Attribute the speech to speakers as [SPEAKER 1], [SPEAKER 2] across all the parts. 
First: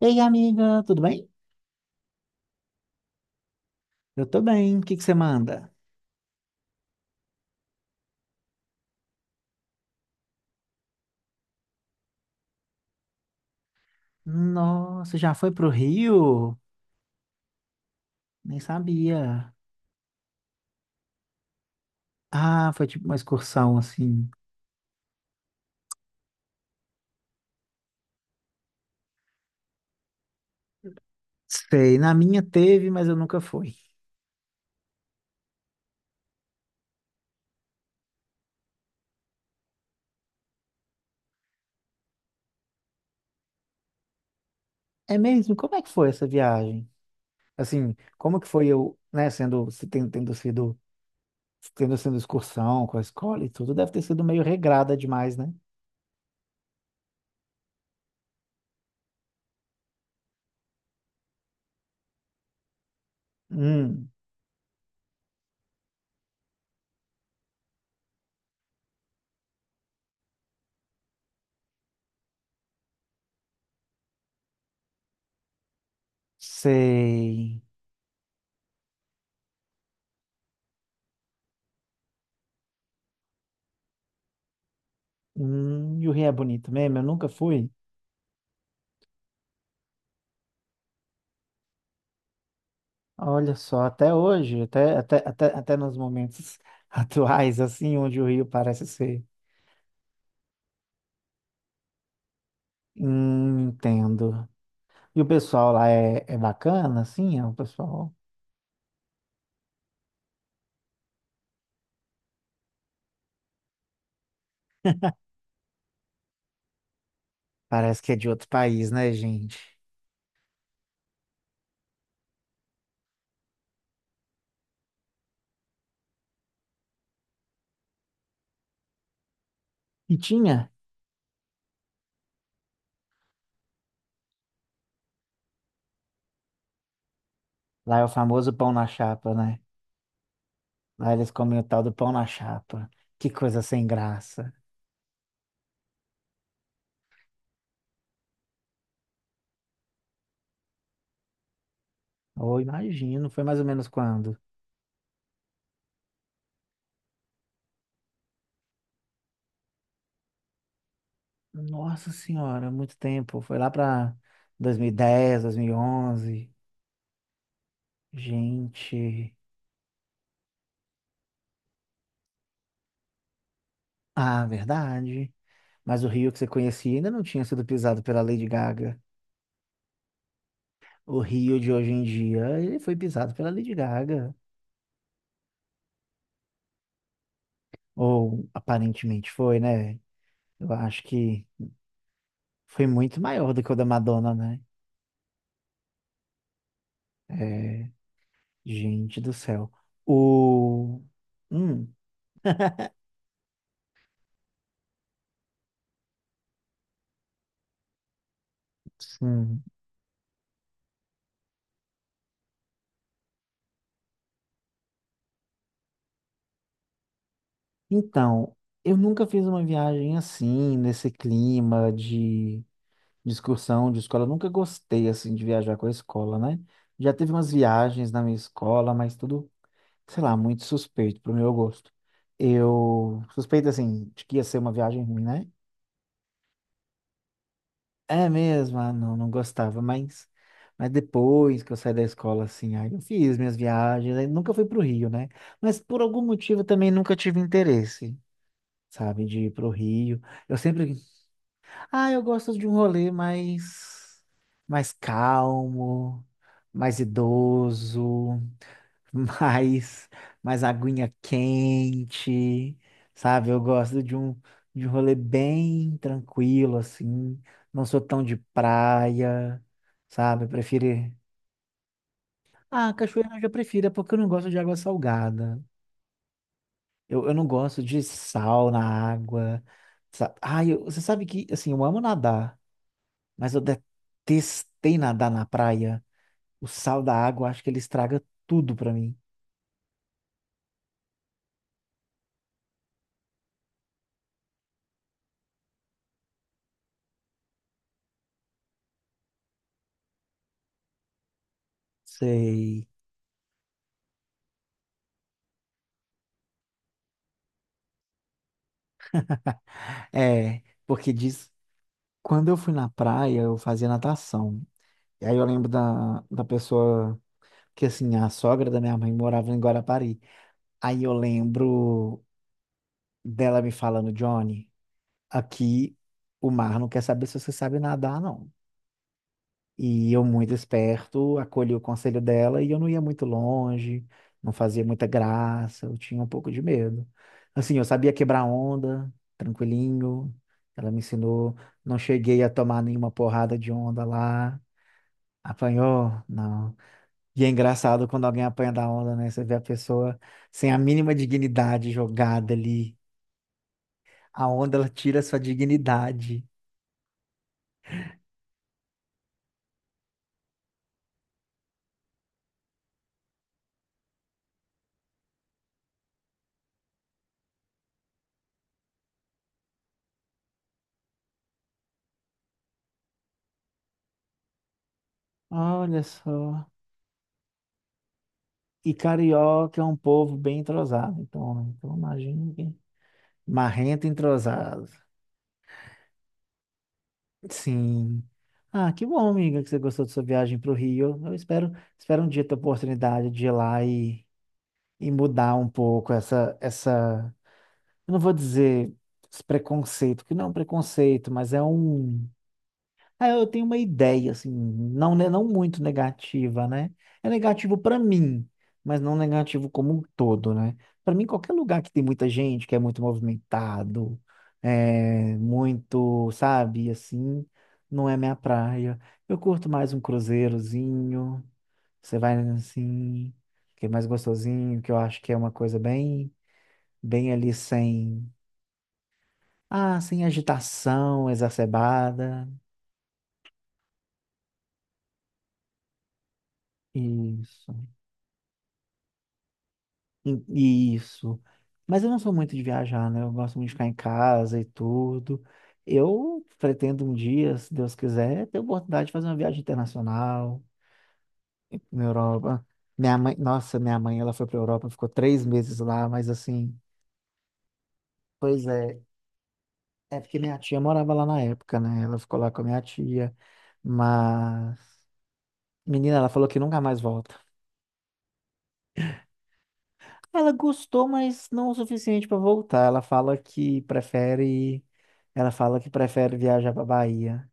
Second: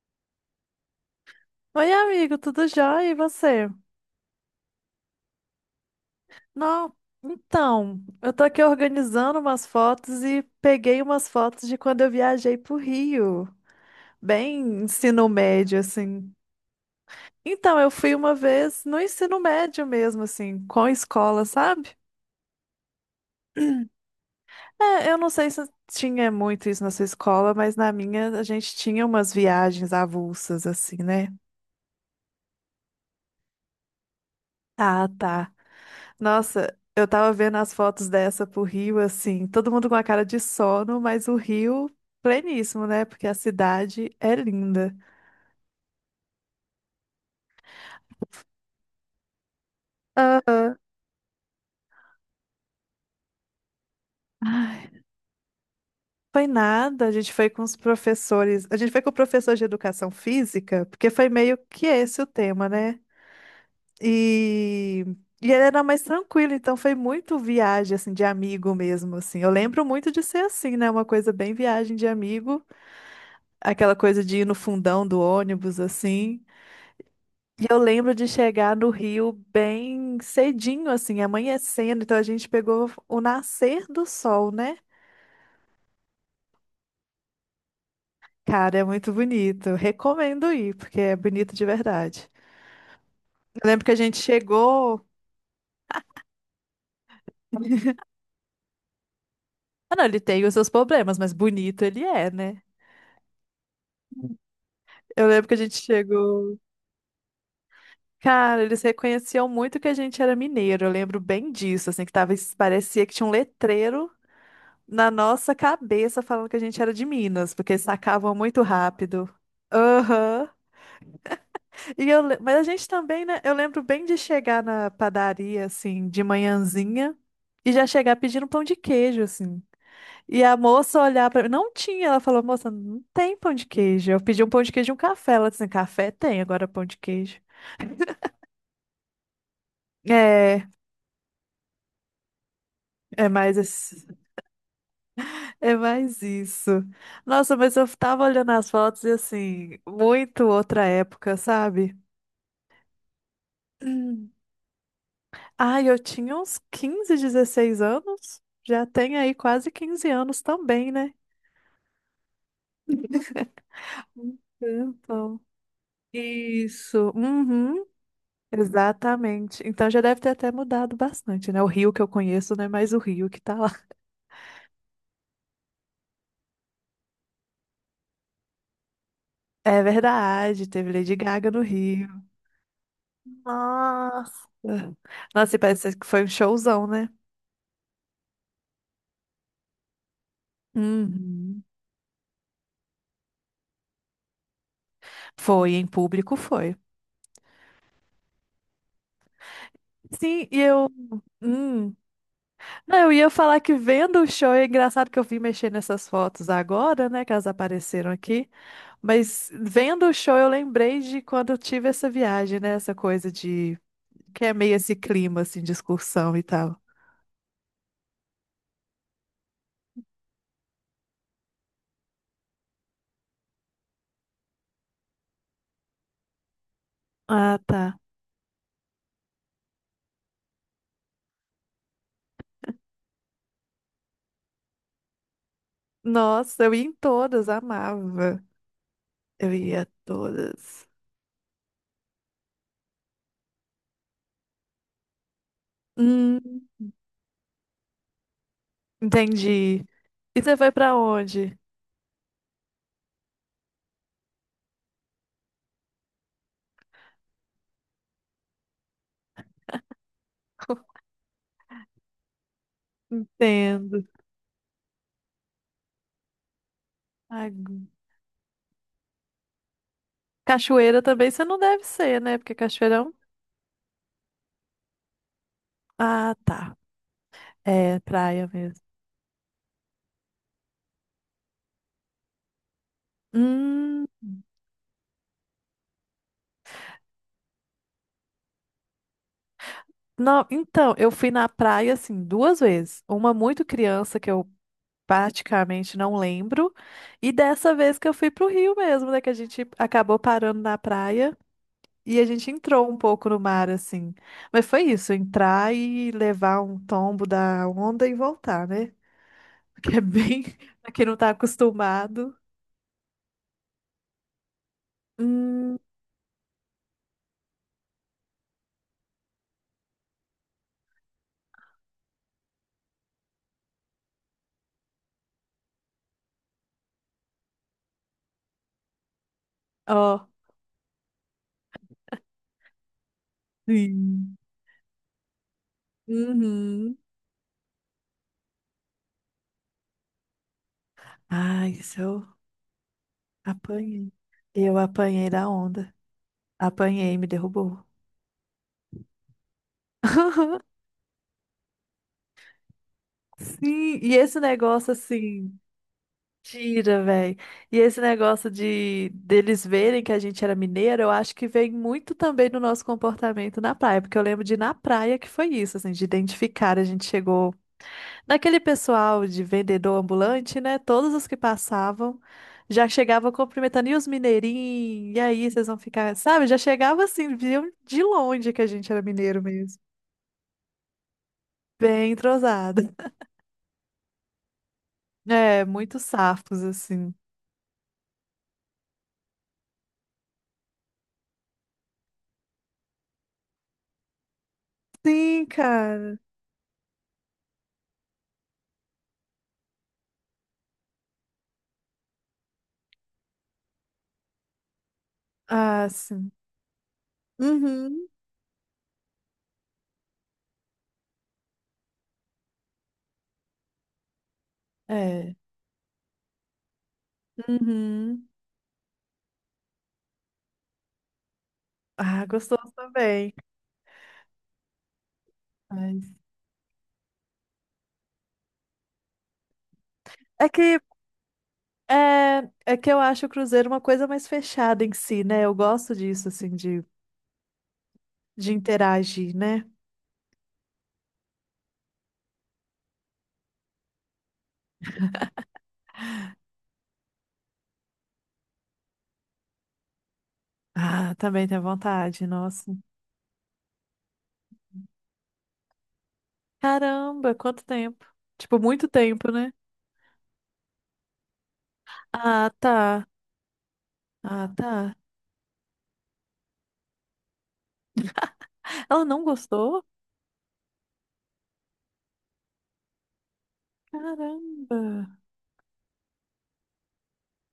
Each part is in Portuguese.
[SPEAKER 1] Ei, amiga, tudo bem?
[SPEAKER 2] Oi, amigo, tudo jóia? E você?
[SPEAKER 1] Eu tô bem. O que que você manda?
[SPEAKER 2] Não, então, eu tô aqui organizando umas fotos e peguei umas fotos de quando eu viajei pro Rio, bem
[SPEAKER 1] Nossa,
[SPEAKER 2] ensino
[SPEAKER 1] já foi pro
[SPEAKER 2] médio, assim.
[SPEAKER 1] Rio?
[SPEAKER 2] Então, eu fui uma
[SPEAKER 1] Nem
[SPEAKER 2] vez no ensino
[SPEAKER 1] sabia.
[SPEAKER 2] médio mesmo, assim, com a escola, sabe?
[SPEAKER 1] Ah, foi tipo uma excursão assim.
[SPEAKER 2] É, eu não sei se tinha muito isso na sua escola, mas na minha a gente tinha umas viagens avulsas, assim, né?
[SPEAKER 1] Sei, na minha teve, mas eu nunca fui.
[SPEAKER 2] Ah, tá. Nossa, eu tava vendo as fotos dessa pro Rio, assim, todo mundo com a cara de sono, mas o Rio pleníssimo, né? Porque a cidade é linda.
[SPEAKER 1] É mesmo? Como é que foi essa viagem? Assim, como que foi eu, né, sendo, se ten-
[SPEAKER 2] Aham.
[SPEAKER 1] tendo sido excursão com a escola e tudo, deve ter sido meio regrada demais, né?
[SPEAKER 2] Foi nada, a gente foi com os professores, a gente foi com o professor de educação física, porque foi meio que esse o tema, né?
[SPEAKER 1] Hum,
[SPEAKER 2] E, e ele era mais tranquilo, então foi muito viagem, assim, de amigo mesmo, assim. Eu lembro muito de ser assim, né? Uma coisa bem viagem de amigo, aquela coisa de ir no fundão do ônibus, assim.
[SPEAKER 1] sei.
[SPEAKER 2] E eu lembro de chegar no Rio bem cedinho, assim, amanhecendo. Então a gente pegou o nascer do sol, né?
[SPEAKER 1] E o Rio é bonito mesmo? Eu nunca fui.
[SPEAKER 2] Cara, é muito bonito. Recomendo ir, porque é bonito de verdade.
[SPEAKER 1] Olha
[SPEAKER 2] Eu
[SPEAKER 1] só,
[SPEAKER 2] lembro que a
[SPEAKER 1] até
[SPEAKER 2] gente
[SPEAKER 1] hoje,
[SPEAKER 2] chegou.
[SPEAKER 1] até nos momentos atuais, assim, onde o Rio parece ser.
[SPEAKER 2] Ah, não, ele tem os seus problemas, mas bonito ele é, né?
[SPEAKER 1] Entendo. E o
[SPEAKER 2] Eu lembro que a
[SPEAKER 1] pessoal
[SPEAKER 2] gente
[SPEAKER 1] lá é, é
[SPEAKER 2] chegou.
[SPEAKER 1] bacana, assim, é o pessoal
[SPEAKER 2] Cara, eles reconheciam muito que a gente era mineiro. Eu lembro bem disso, assim, que tava, parecia que tinha um letreiro na nossa cabeça falando que a gente era de Minas, porque
[SPEAKER 1] parece que é de
[SPEAKER 2] sacavam
[SPEAKER 1] outro
[SPEAKER 2] muito
[SPEAKER 1] país, né,
[SPEAKER 2] rápido.
[SPEAKER 1] gente?
[SPEAKER 2] Aham. Mas a gente também, né? Eu lembro bem de chegar na padaria, assim, de manhãzinha, e já chegar pedindo pão de queijo, assim.
[SPEAKER 1] E
[SPEAKER 2] E a
[SPEAKER 1] tinha,
[SPEAKER 2] moça olhar pra mim, não tinha. Ela falou, moça, não tem pão de queijo. Eu pedi um pão de queijo e um café. Ela disse, assim, café tem, agora pão de queijo.
[SPEAKER 1] lá é o famoso pão na chapa, né?
[SPEAKER 2] É,
[SPEAKER 1] Lá eles comem o tal do pão na chapa. Que
[SPEAKER 2] é mais,
[SPEAKER 1] coisa sem graça.
[SPEAKER 2] é mais isso. Nossa, mas eu tava olhando as fotos e, assim, muito outra época, sabe?
[SPEAKER 1] Oh, imagino, foi mais ou menos quando?
[SPEAKER 2] Ai, eu tinha uns 15, 16 anos. Já tem aí quase 15 anos também, né?
[SPEAKER 1] Nossa Senhora, muito tempo. Foi lá para
[SPEAKER 2] Um tempão.
[SPEAKER 1] 2010, onze,
[SPEAKER 2] Isso. Uhum.
[SPEAKER 1] gente.
[SPEAKER 2] Exatamente. Então já deve ter até mudado bastante, né? O Rio que eu conheço não é mais o Rio que tá lá.
[SPEAKER 1] Ah, verdade. Mas o Rio que você conhecia ainda não tinha sido pisado pela Lady Gaga.
[SPEAKER 2] É verdade, teve Lady
[SPEAKER 1] O
[SPEAKER 2] Gaga
[SPEAKER 1] Rio
[SPEAKER 2] no
[SPEAKER 1] de hoje em
[SPEAKER 2] Rio.
[SPEAKER 1] dia, ele foi pisado pela Lady Gaga.
[SPEAKER 2] Nossa. Nossa, e parece que foi um showzão, né?
[SPEAKER 1] Ou aparentemente foi, né? Eu acho que
[SPEAKER 2] Uhum.
[SPEAKER 1] foi muito maior do que o da Madonna, né?
[SPEAKER 2] Foi, em público foi.
[SPEAKER 1] É, gente do céu.
[SPEAKER 2] Sim, e eu.
[SPEAKER 1] O. Hum,
[SPEAKER 2] hum, Não, eu ia falar que vendo o show, é engraçado que eu vim mexer nessas fotos agora, né, que elas apareceram aqui, mas
[SPEAKER 1] sim.
[SPEAKER 2] vendo o show eu lembrei de quando eu tive essa viagem, né, essa coisa de, que é meio esse clima, assim, de excursão e tal.
[SPEAKER 1] Então, eu nunca fiz uma viagem assim, nesse clima de excursão de escola. Eu nunca gostei, assim, de viajar com a escola, né? Já teve umas
[SPEAKER 2] Ah, tá.
[SPEAKER 1] viagens na minha escola, mas tudo, sei lá, muito suspeito pro meu gosto. Eu suspeito, assim, de que ia ser uma viagem ruim, né?
[SPEAKER 2] Nossa, eu ia em todas,
[SPEAKER 1] É
[SPEAKER 2] amava.
[SPEAKER 1] mesmo, ah, não, não
[SPEAKER 2] Eu
[SPEAKER 1] gostava,
[SPEAKER 2] ia a todas.
[SPEAKER 1] mas depois que eu saí da escola, assim, aí eu fiz minhas viagens, aí nunca fui pro Rio, né? Mas por algum
[SPEAKER 2] Hum,
[SPEAKER 1] motivo eu também nunca tive interesse, sabe, de ir pro
[SPEAKER 2] entendi.
[SPEAKER 1] Rio.
[SPEAKER 2] E você
[SPEAKER 1] Eu
[SPEAKER 2] foi
[SPEAKER 1] sempre
[SPEAKER 2] pra onde?
[SPEAKER 1] ah, eu gosto de um rolê mais, mais calmo, mais idoso, mais, mais aguinha quente, sabe? Eu gosto
[SPEAKER 2] Entendo.
[SPEAKER 1] de de um rolê bem tranquilo, assim.
[SPEAKER 2] Ai,
[SPEAKER 1] Não sou tão de praia, sabe? Eu prefiro.
[SPEAKER 2] cachoeira também você não deve ser, né, porque
[SPEAKER 1] Ah,
[SPEAKER 2] cachoeirão...
[SPEAKER 1] cachoeira eu já prefiro, é porque eu não gosto de água salgada.
[SPEAKER 2] Ah, tá.
[SPEAKER 1] Eu não gosto
[SPEAKER 2] É,
[SPEAKER 1] de
[SPEAKER 2] praia
[SPEAKER 1] sal na
[SPEAKER 2] mesmo.
[SPEAKER 1] água. Ah, você sabe que, assim, eu amo nadar. Mas eu
[SPEAKER 2] Hum,
[SPEAKER 1] detestei nadar na praia. O sal da água, acho que ele estraga tudo pra mim.
[SPEAKER 2] não, então, eu fui na praia assim duas vezes. Uma muito criança que eu praticamente não lembro, e dessa vez que eu fui pro Rio mesmo, né, que a gente acabou parando na praia e a gente
[SPEAKER 1] Sei.
[SPEAKER 2] entrou um pouco no mar assim. Mas foi isso, entrar e levar um tombo da onda e voltar, né? Que é bem
[SPEAKER 1] É,
[SPEAKER 2] pra quem
[SPEAKER 1] porque
[SPEAKER 2] não tá
[SPEAKER 1] diz,
[SPEAKER 2] acostumado.
[SPEAKER 1] quando eu fui na praia, eu fazia natação. E aí eu lembro
[SPEAKER 2] Hum,
[SPEAKER 1] da pessoa que, assim, a sogra da minha mãe morava em Guarapari. Aí eu lembro dela me falando, Johnny, aqui o mar não quer saber se você sabe nadar, não. E eu,
[SPEAKER 2] ó,
[SPEAKER 1] muito esperto, acolhi o conselho dela e eu não ia muito longe,
[SPEAKER 2] sim.
[SPEAKER 1] não fazia muita graça, eu tinha um pouco de
[SPEAKER 2] Uhum.
[SPEAKER 1] medo. Assim, eu sabia quebrar onda, tranquilinho. Ela me ensinou,
[SPEAKER 2] Ai,
[SPEAKER 1] não
[SPEAKER 2] isso eu
[SPEAKER 1] cheguei a tomar nenhuma porrada de onda
[SPEAKER 2] apanhei.
[SPEAKER 1] lá.
[SPEAKER 2] Eu apanhei da onda.
[SPEAKER 1] Apanhou? Não.
[SPEAKER 2] Apanhei, me
[SPEAKER 1] E é
[SPEAKER 2] derrubou.
[SPEAKER 1] engraçado quando alguém apanha da onda, né? Você vê a pessoa sem a mínima dignidade jogada ali.
[SPEAKER 2] Sim, e esse
[SPEAKER 1] A onda, ela
[SPEAKER 2] negócio
[SPEAKER 1] tira a sua
[SPEAKER 2] assim,
[SPEAKER 1] dignidade.
[SPEAKER 2] tira, velho. E esse negócio de deles verem que a gente era mineiro, eu acho que vem muito também do nosso comportamento na praia, porque eu lembro de ir na praia que foi isso, assim, de identificar, a gente chegou naquele pessoal de vendedor ambulante, né? Todos os que passavam já chegavam cumprimentando, e os mineirinhos, e aí vocês vão
[SPEAKER 1] Olha
[SPEAKER 2] ficar, sabe? Já
[SPEAKER 1] só.
[SPEAKER 2] chegava assim, viam de longe que a gente
[SPEAKER 1] E
[SPEAKER 2] era mineiro mesmo.
[SPEAKER 1] carioca é um povo bem entrosado, então, então
[SPEAKER 2] Bem
[SPEAKER 1] imagino que...
[SPEAKER 2] entrosado.
[SPEAKER 1] Marrento e entrosado.
[SPEAKER 2] É, muitos safos, assim.
[SPEAKER 1] Sim. Ah, que bom, amiga, que você gostou da sua viagem para o Rio. Eu espero, espero um dia ter a oportunidade de ir lá e
[SPEAKER 2] Sim,
[SPEAKER 1] mudar um pouco
[SPEAKER 2] cara.
[SPEAKER 1] eu não vou dizer esse preconceito, que não é um preconceito, mas é um, ah, eu tenho uma ideia, assim, não, né, não muito
[SPEAKER 2] Ah, sim.
[SPEAKER 1] negativa, né? É negativo para
[SPEAKER 2] Uhum.
[SPEAKER 1] mim, mas não negativo como um todo, né? Para mim, qualquer lugar que tem muita gente, que é muito movimentado,
[SPEAKER 2] É.
[SPEAKER 1] é muito, sabe, assim, não é
[SPEAKER 2] Uhum.
[SPEAKER 1] minha praia. Eu curto mais um cruzeirozinho, você
[SPEAKER 2] Ah,
[SPEAKER 1] vai
[SPEAKER 2] gostoso também.
[SPEAKER 1] assim, que é mais gostosinho, que eu acho que é uma coisa
[SPEAKER 2] Mas...
[SPEAKER 1] bem, bem ali sem, ah, sem
[SPEAKER 2] É que
[SPEAKER 1] agitação exacerbada.
[SPEAKER 2] é que eu acho o Cruzeiro uma coisa mais fechada em si, né? Eu gosto disso, assim, de,
[SPEAKER 1] Isso.
[SPEAKER 2] de interagir, né?
[SPEAKER 1] E- isso. Mas eu não sou muito de viajar, né? Eu gosto muito de ficar em casa e tudo. Eu pretendo um dia, se Deus quiser, ter a oportunidade de fazer uma viagem internacional
[SPEAKER 2] Ah, também tenho
[SPEAKER 1] na
[SPEAKER 2] vontade,
[SPEAKER 1] Europa.
[SPEAKER 2] nossa.
[SPEAKER 1] Minha mãe, nossa, minha mãe, ela foi para Europa, ficou 3 meses lá, mas assim,
[SPEAKER 2] Caramba, quanto tempo. Tipo,
[SPEAKER 1] pois
[SPEAKER 2] muito
[SPEAKER 1] é,
[SPEAKER 2] tempo, né?
[SPEAKER 1] é porque minha tia morava lá na época, né? Ela ficou lá
[SPEAKER 2] Ah,
[SPEAKER 1] com a minha
[SPEAKER 2] tá.
[SPEAKER 1] tia,
[SPEAKER 2] Ah, tá.
[SPEAKER 1] mas menina, ela falou que nunca mais volta.
[SPEAKER 2] Ela não gostou?
[SPEAKER 1] Ela gostou, mas não o suficiente para voltar. Ela fala que
[SPEAKER 2] Caramba.
[SPEAKER 1] prefere, ela fala que prefere viajar para Bahia,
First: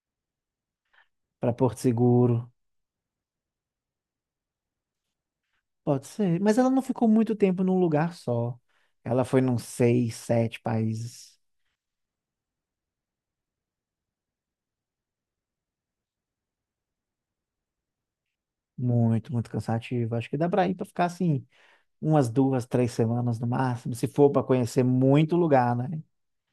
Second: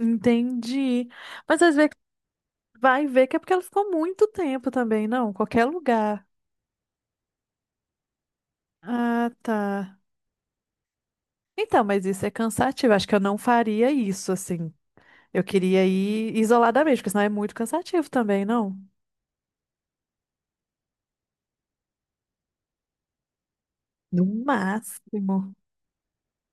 [SPEAKER 2] Entendi.
[SPEAKER 1] para
[SPEAKER 2] Mas às
[SPEAKER 1] Porto
[SPEAKER 2] vezes
[SPEAKER 1] Seguro.
[SPEAKER 2] vai ver que é porque ela ficou muito tempo também, não? Qualquer
[SPEAKER 1] Pode
[SPEAKER 2] lugar.
[SPEAKER 1] ser, mas ela não ficou muito tempo num lugar só. Ela
[SPEAKER 2] Ah,
[SPEAKER 1] foi num
[SPEAKER 2] tá.
[SPEAKER 1] seis, sete países.
[SPEAKER 2] Então, mas isso é cansativo. Acho que eu não faria isso, assim. Eu queria ir isoladamente, porque senão é muito cansativo também, não?
[SPEAKER 1] Muito, muito cansativo. Acho que dá para ir para ficar assim umas 2, 3 semanas no máximo, se
[SPEAKER 2] No
[SPEAKER 1] for para conhecer muito
[SPEAKER 2] máximo.
[SPEAKER 1] lugar, né?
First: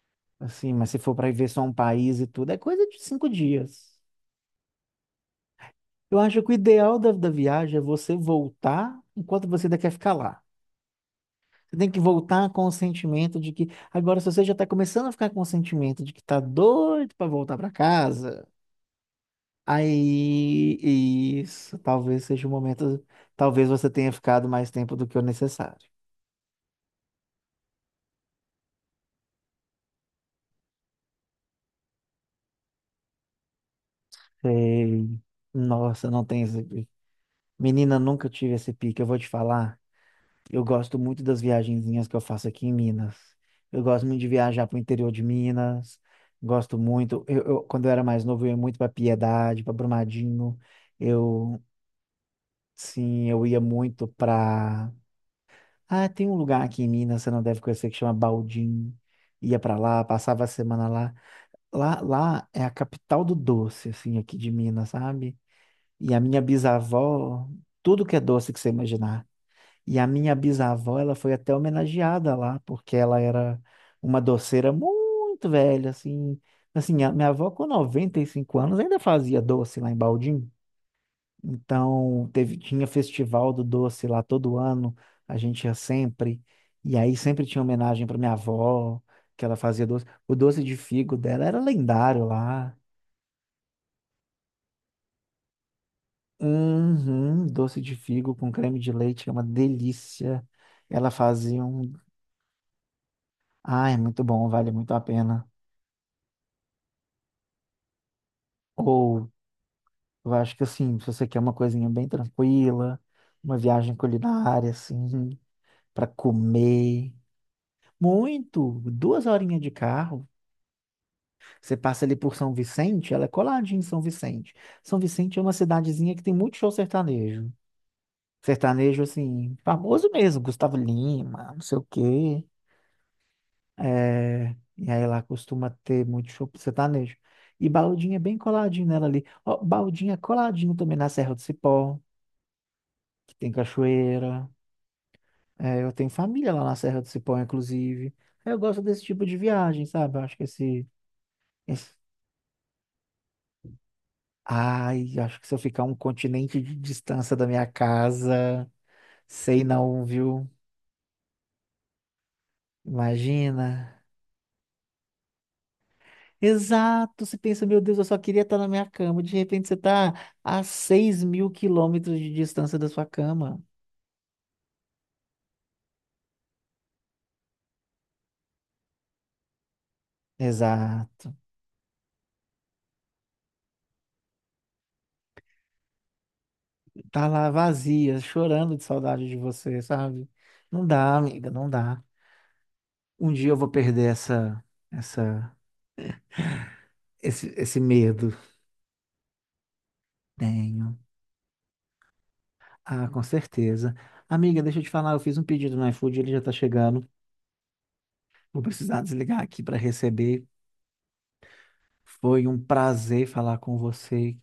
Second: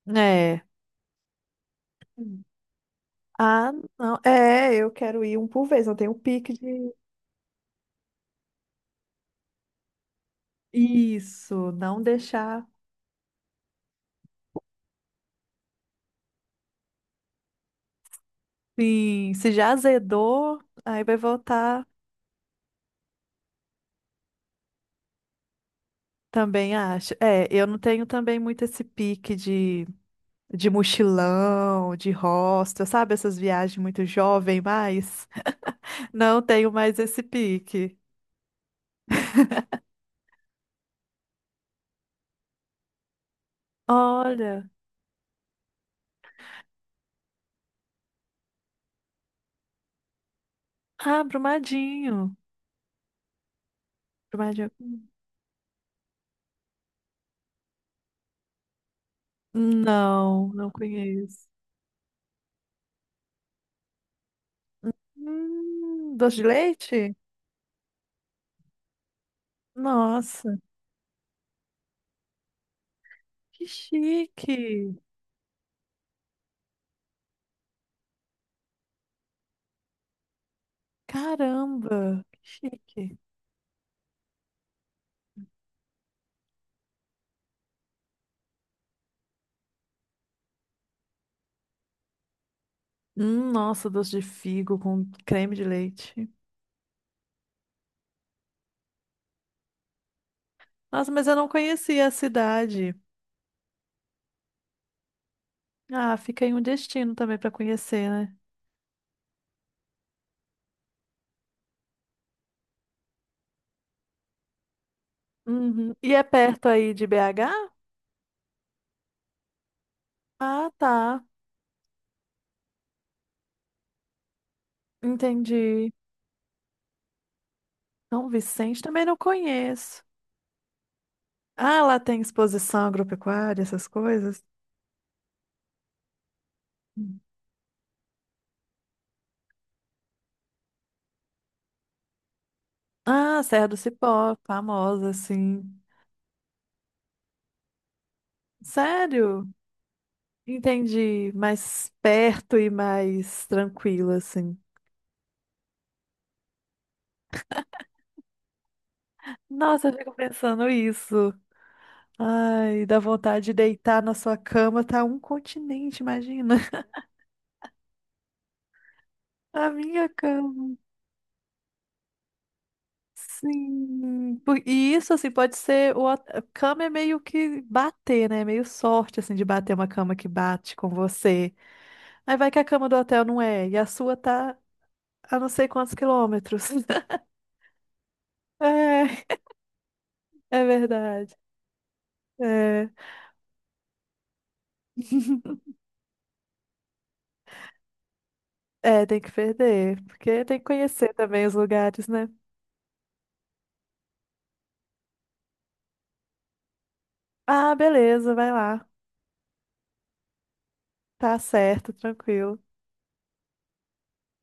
[SPEAKER 2] É.
[SPEAKER 1] Assim, mas se for para ver só um país e tudo, é coisa de cinco
[SPEAKER 2] Ah,
[SPEAKER 1] dias.
[SPEAKER 2] não. É, eu quero ir um por vez. Eu tenho
[SPEAKER 1] Eu
[SPEAKER 2] um
[SPEAKER 1] acho que o
[SPEAKER 2] pique de.
[SPEAKER 1] ideal da viagem é você voltar enquanto você ainda quer ficar lá.
[SPEAKER 2] Isso,
[SPEAKER 1] Você tem que
[SPEAKER 2] não
[SPEAKER 1] voltar com
[SPEAKER 2] deixar.
[SPEAKER 1] o sentimento de que. Agora, se você já está começando a ficar com o sentimento de que tá doido para voltar para casa,
[SPEAKER 2] Sim, se já azedou, aí vai
[SPEAKER 1] aí isso
[SPEAKER 2] voltar.
[SPEAKER 1] talvez seja o momento. Talvez você tenha ficado mais tempo do que o necessário.
[SPEAKER 2] Também acho. É, eu não tenho também muito esse pique de. Mochilão, de hostel, sabe? Essas viagens muito jovem,
[SPEAKER 1] Sei.
[SPEAKER 2] mas
[SPEAKER 1] Nossa, não tem
[SPEAKER 2] não
[SPEAKER 1] esse
[SPEAKER 2] tenho
[SPEAKER 1] pique.
[SPEAKER 2] mais esse pique.
[SPEAKER 1] Menina, nunca tive esse pique. Eu vou te falar. Eu gosto muito das viagenzinhas que eu faço aqui em Minas. Eu gosto muito de viajar
[SPEAKER 2] Olha,
[SPEAKER 1] para o interior de Minas. Gosto muito. Eu, quando eu era mais novo, eu ia muito para Piedade, para Brumadinho.
[SPEAKER 2] ah,
[SPEAKER 1] Eu
[SPEAKER 2] Brumadinho.
[SPEAKER 1] sim, eu ia muito
[SPEAKER 2] Brumadinho.
[SPEAKER 1] pra. Ah, tem um lugar aqui em Minas, você não deve conhecer, que chama Baldim. Ia pra lá, passava a
[SPEAKER 2] Não, não
[SPEAKER 1] semana lá.
[SPEAKER 2] conheço.
[SPEAKER 1] Lá, lá é a capital do doce, assim, aqui de Minas, sabe? E a
[SPEAKER 2] Doce
[SPEAKER 1] minha
[SPEAKER 2] de leite?
[SPEAKER 1] bisavó, tudo que é doce que você imaginar. E a minha
[SPEAKER 2] Nossa,
[SPEAKER 1] bisavó, ela foi até homenageada lá, porque ela era
[SPEAKER 2] que
[SPEAKER 1] uma doceira
[SPEAKER 2] chique!
[SPEAKER 1] muito velha, assim. Assim, a minha avó com 95 anos ainda fazia doce lá em Baldim.
[SPEAKER 2] Caramba,
[SPEAKER 1] Então, teve,
[SPEAKER 2] que
[SPEAKER 1] tinha
[SPEAKER 2] chique.
[SPEAKER 1] festival do doce lá todo ano, a gente ia sempre. E aí sempre tinha homenagem para minha avó, que ela fazia doce. O doce de figo dela era lendário lá.
[SPEAKER 2] Nossa, doce de figo com creme de leite.
[SPEAKER 1] Uhum, doce de figo com creme de leite, que é uma delícia. Ela
[SPEAKER 2] Nossa, mas eu não
[SPEAKER 1] fazia um.
[SPEAKER 2] conhecia a cidade.
[SPEAKER 1] Ah, é muito bom, vale muito a pena.
[SPEAKER 2] Ah, fica aí um destino também para conhecer, né?
[SPEAKER 1] Ou, eu acho que assim, se você quer uma coisinha bem tranquila, uma viagem culinária, assim,
[SPEAKER 2] Uhum.
[SPEAKER 1] para
[SPEAKER 2] E é perto aí de
[SPEAKER 1] comer.
[SPEAKER 2] BH?
[SPEAKER 1] Muito, duas horinhas de carro.
[SPEAKER 2] Ah, tá.
[SPEAKER 1] Você passa ali por São Vicente, ela é coladinha em São Vicente. São Vicente é uma
[SPEAKER 2] Entendi.
[SPEAKER 1] cidadezinha que tem muito show sertanejo.
[SPEAKER 2] São Vicente
[SPEAKER 1] Sertanejo,
[SPEAKER 2] também não
[SPEAKER 1] assim,
[SPEAKER 2] conheço.
[SPEAKER 1] famoso mesmo, Gustavo Lima, não sei
[SPEAKER 2] Ah,
[SPEAKER 1] o
[SPEAKER 2] lá tem
[SPEAKER 1] quê.
[SPEAKER 2] exposição agropecuária, essas coisas.
[SPEAKER 1] É, e aí lá costuma ter muito show sertanejo.
[SPEAKER 2] Hum.
[SPEAKER 1] E Baldinha é bem coladinho nela ali. Ó, Baldinha é coladinho também na Serra do Cipó, que
[SPEAKER 2] Ah,
[SPEAKER 1] tem
[SPEAKER 2] Serra do Cipó,
[SPEAKER 1] cachoeira.
[SPEAKER 2] famosa, assim.
[SPEAKER 1] É, eu tenho família lá na Serra do Cipó, inclusive. Aí eu gosto desse tipo de
[SPEAKER 2] Sério?
[SPEAKER 1] viagem, sabe? Eu acho que esse,
[SPEAKER 2] Entendi. Mais
[SPEAKER 1] esse
[SPEAKER 2] perto e mais tranquilo, assim.
[SPEAKER 1] ai, acho que se eu ficar um continente de distância da minha casa, sei
[SPEAKER 2] Nossa, eu
[SPEAKER 1] não,
[SPEAKER 2] fico
[SPEAKER 1] viu?
[SPEAKER 2] pensando isso. Ai, dá vontade de
[SPEAKER 1] Imagina.
[SPEAKER 2] deitar na sua cama, tá um continente, imagina.
[SPEAKER 1] Exato, você pensa, meu Deus, eu só queria estar na minha cama. De repente
[SPEAKER 2] A
[SPEAKER 1] você
[SPEAKER 2] minha
[SPEAKER 1] está a
[SPEAKER 2] cama.
[SPEAKER 1] 6.000 quilômetros de distância da sua cama.
[SPEAKER 2] Sim. E isso, assim, pode ser. A cama é meio que bater, né? Meio sorte, assim, de bater uma cama que bate com
[SPEAKER 1] Exato.
[SPEAKER 2] você. Aí vai que a cama do hotel não é, e a sua tá a não sei quantos quilômetros.
[SPEAKER 1] Tá lá vazia, chorando de
[SPEAKER 2] É,
[SPEAKER 1] saudade de você, sabe?
[SPEAKER 2] é
[SPEAKER 1] Não dá,
[SPEAKER 2] verdade.
[SPEAKER 1] amiga, não dá.
[SPEAKER 2] É.
[SPEAKER 1] Um dia eu vou perder essa, essa, esse medo.
[SPEAKER 2] É, tem que perder, porque tem que
[SPEAKER 1] Tenho.
[SPEAKER 2] conhecer também os lugares, né?
[SPEAKER 1] Ah, com certeza. Amiga, deixa eu te falar, eu fiz um pedido no iFood, ele já tá chegando.
[SPEAKER 2] Ah, beleza, vai
[SPEAKER 1] Vou
[SPEAKER 2] lá.
[SPEAKER 1] precisar desligar aqui para receber.
[SPEAKER 2] Tá certo,
[SPEAKER 1] Foi um
[SPEAKER 2] tranquilo.
[SPEAKER 1] prazer falar com você.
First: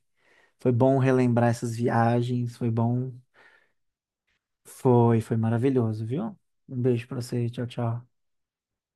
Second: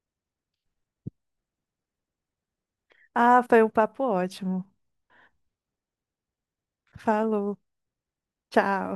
[SPEAKER 1] Foi bom relembrar essas viagens. Foi bom.
[SPEAKER 2] Ah, foi um papo ótimo.
[SPEAKER 1] Foi maravilhoso, viu? Um beijo para você.
[SPEAKER 2] Falou.
[SPEAKER 1] Tchau, tchau.
[SPEAKER 2] Tchau.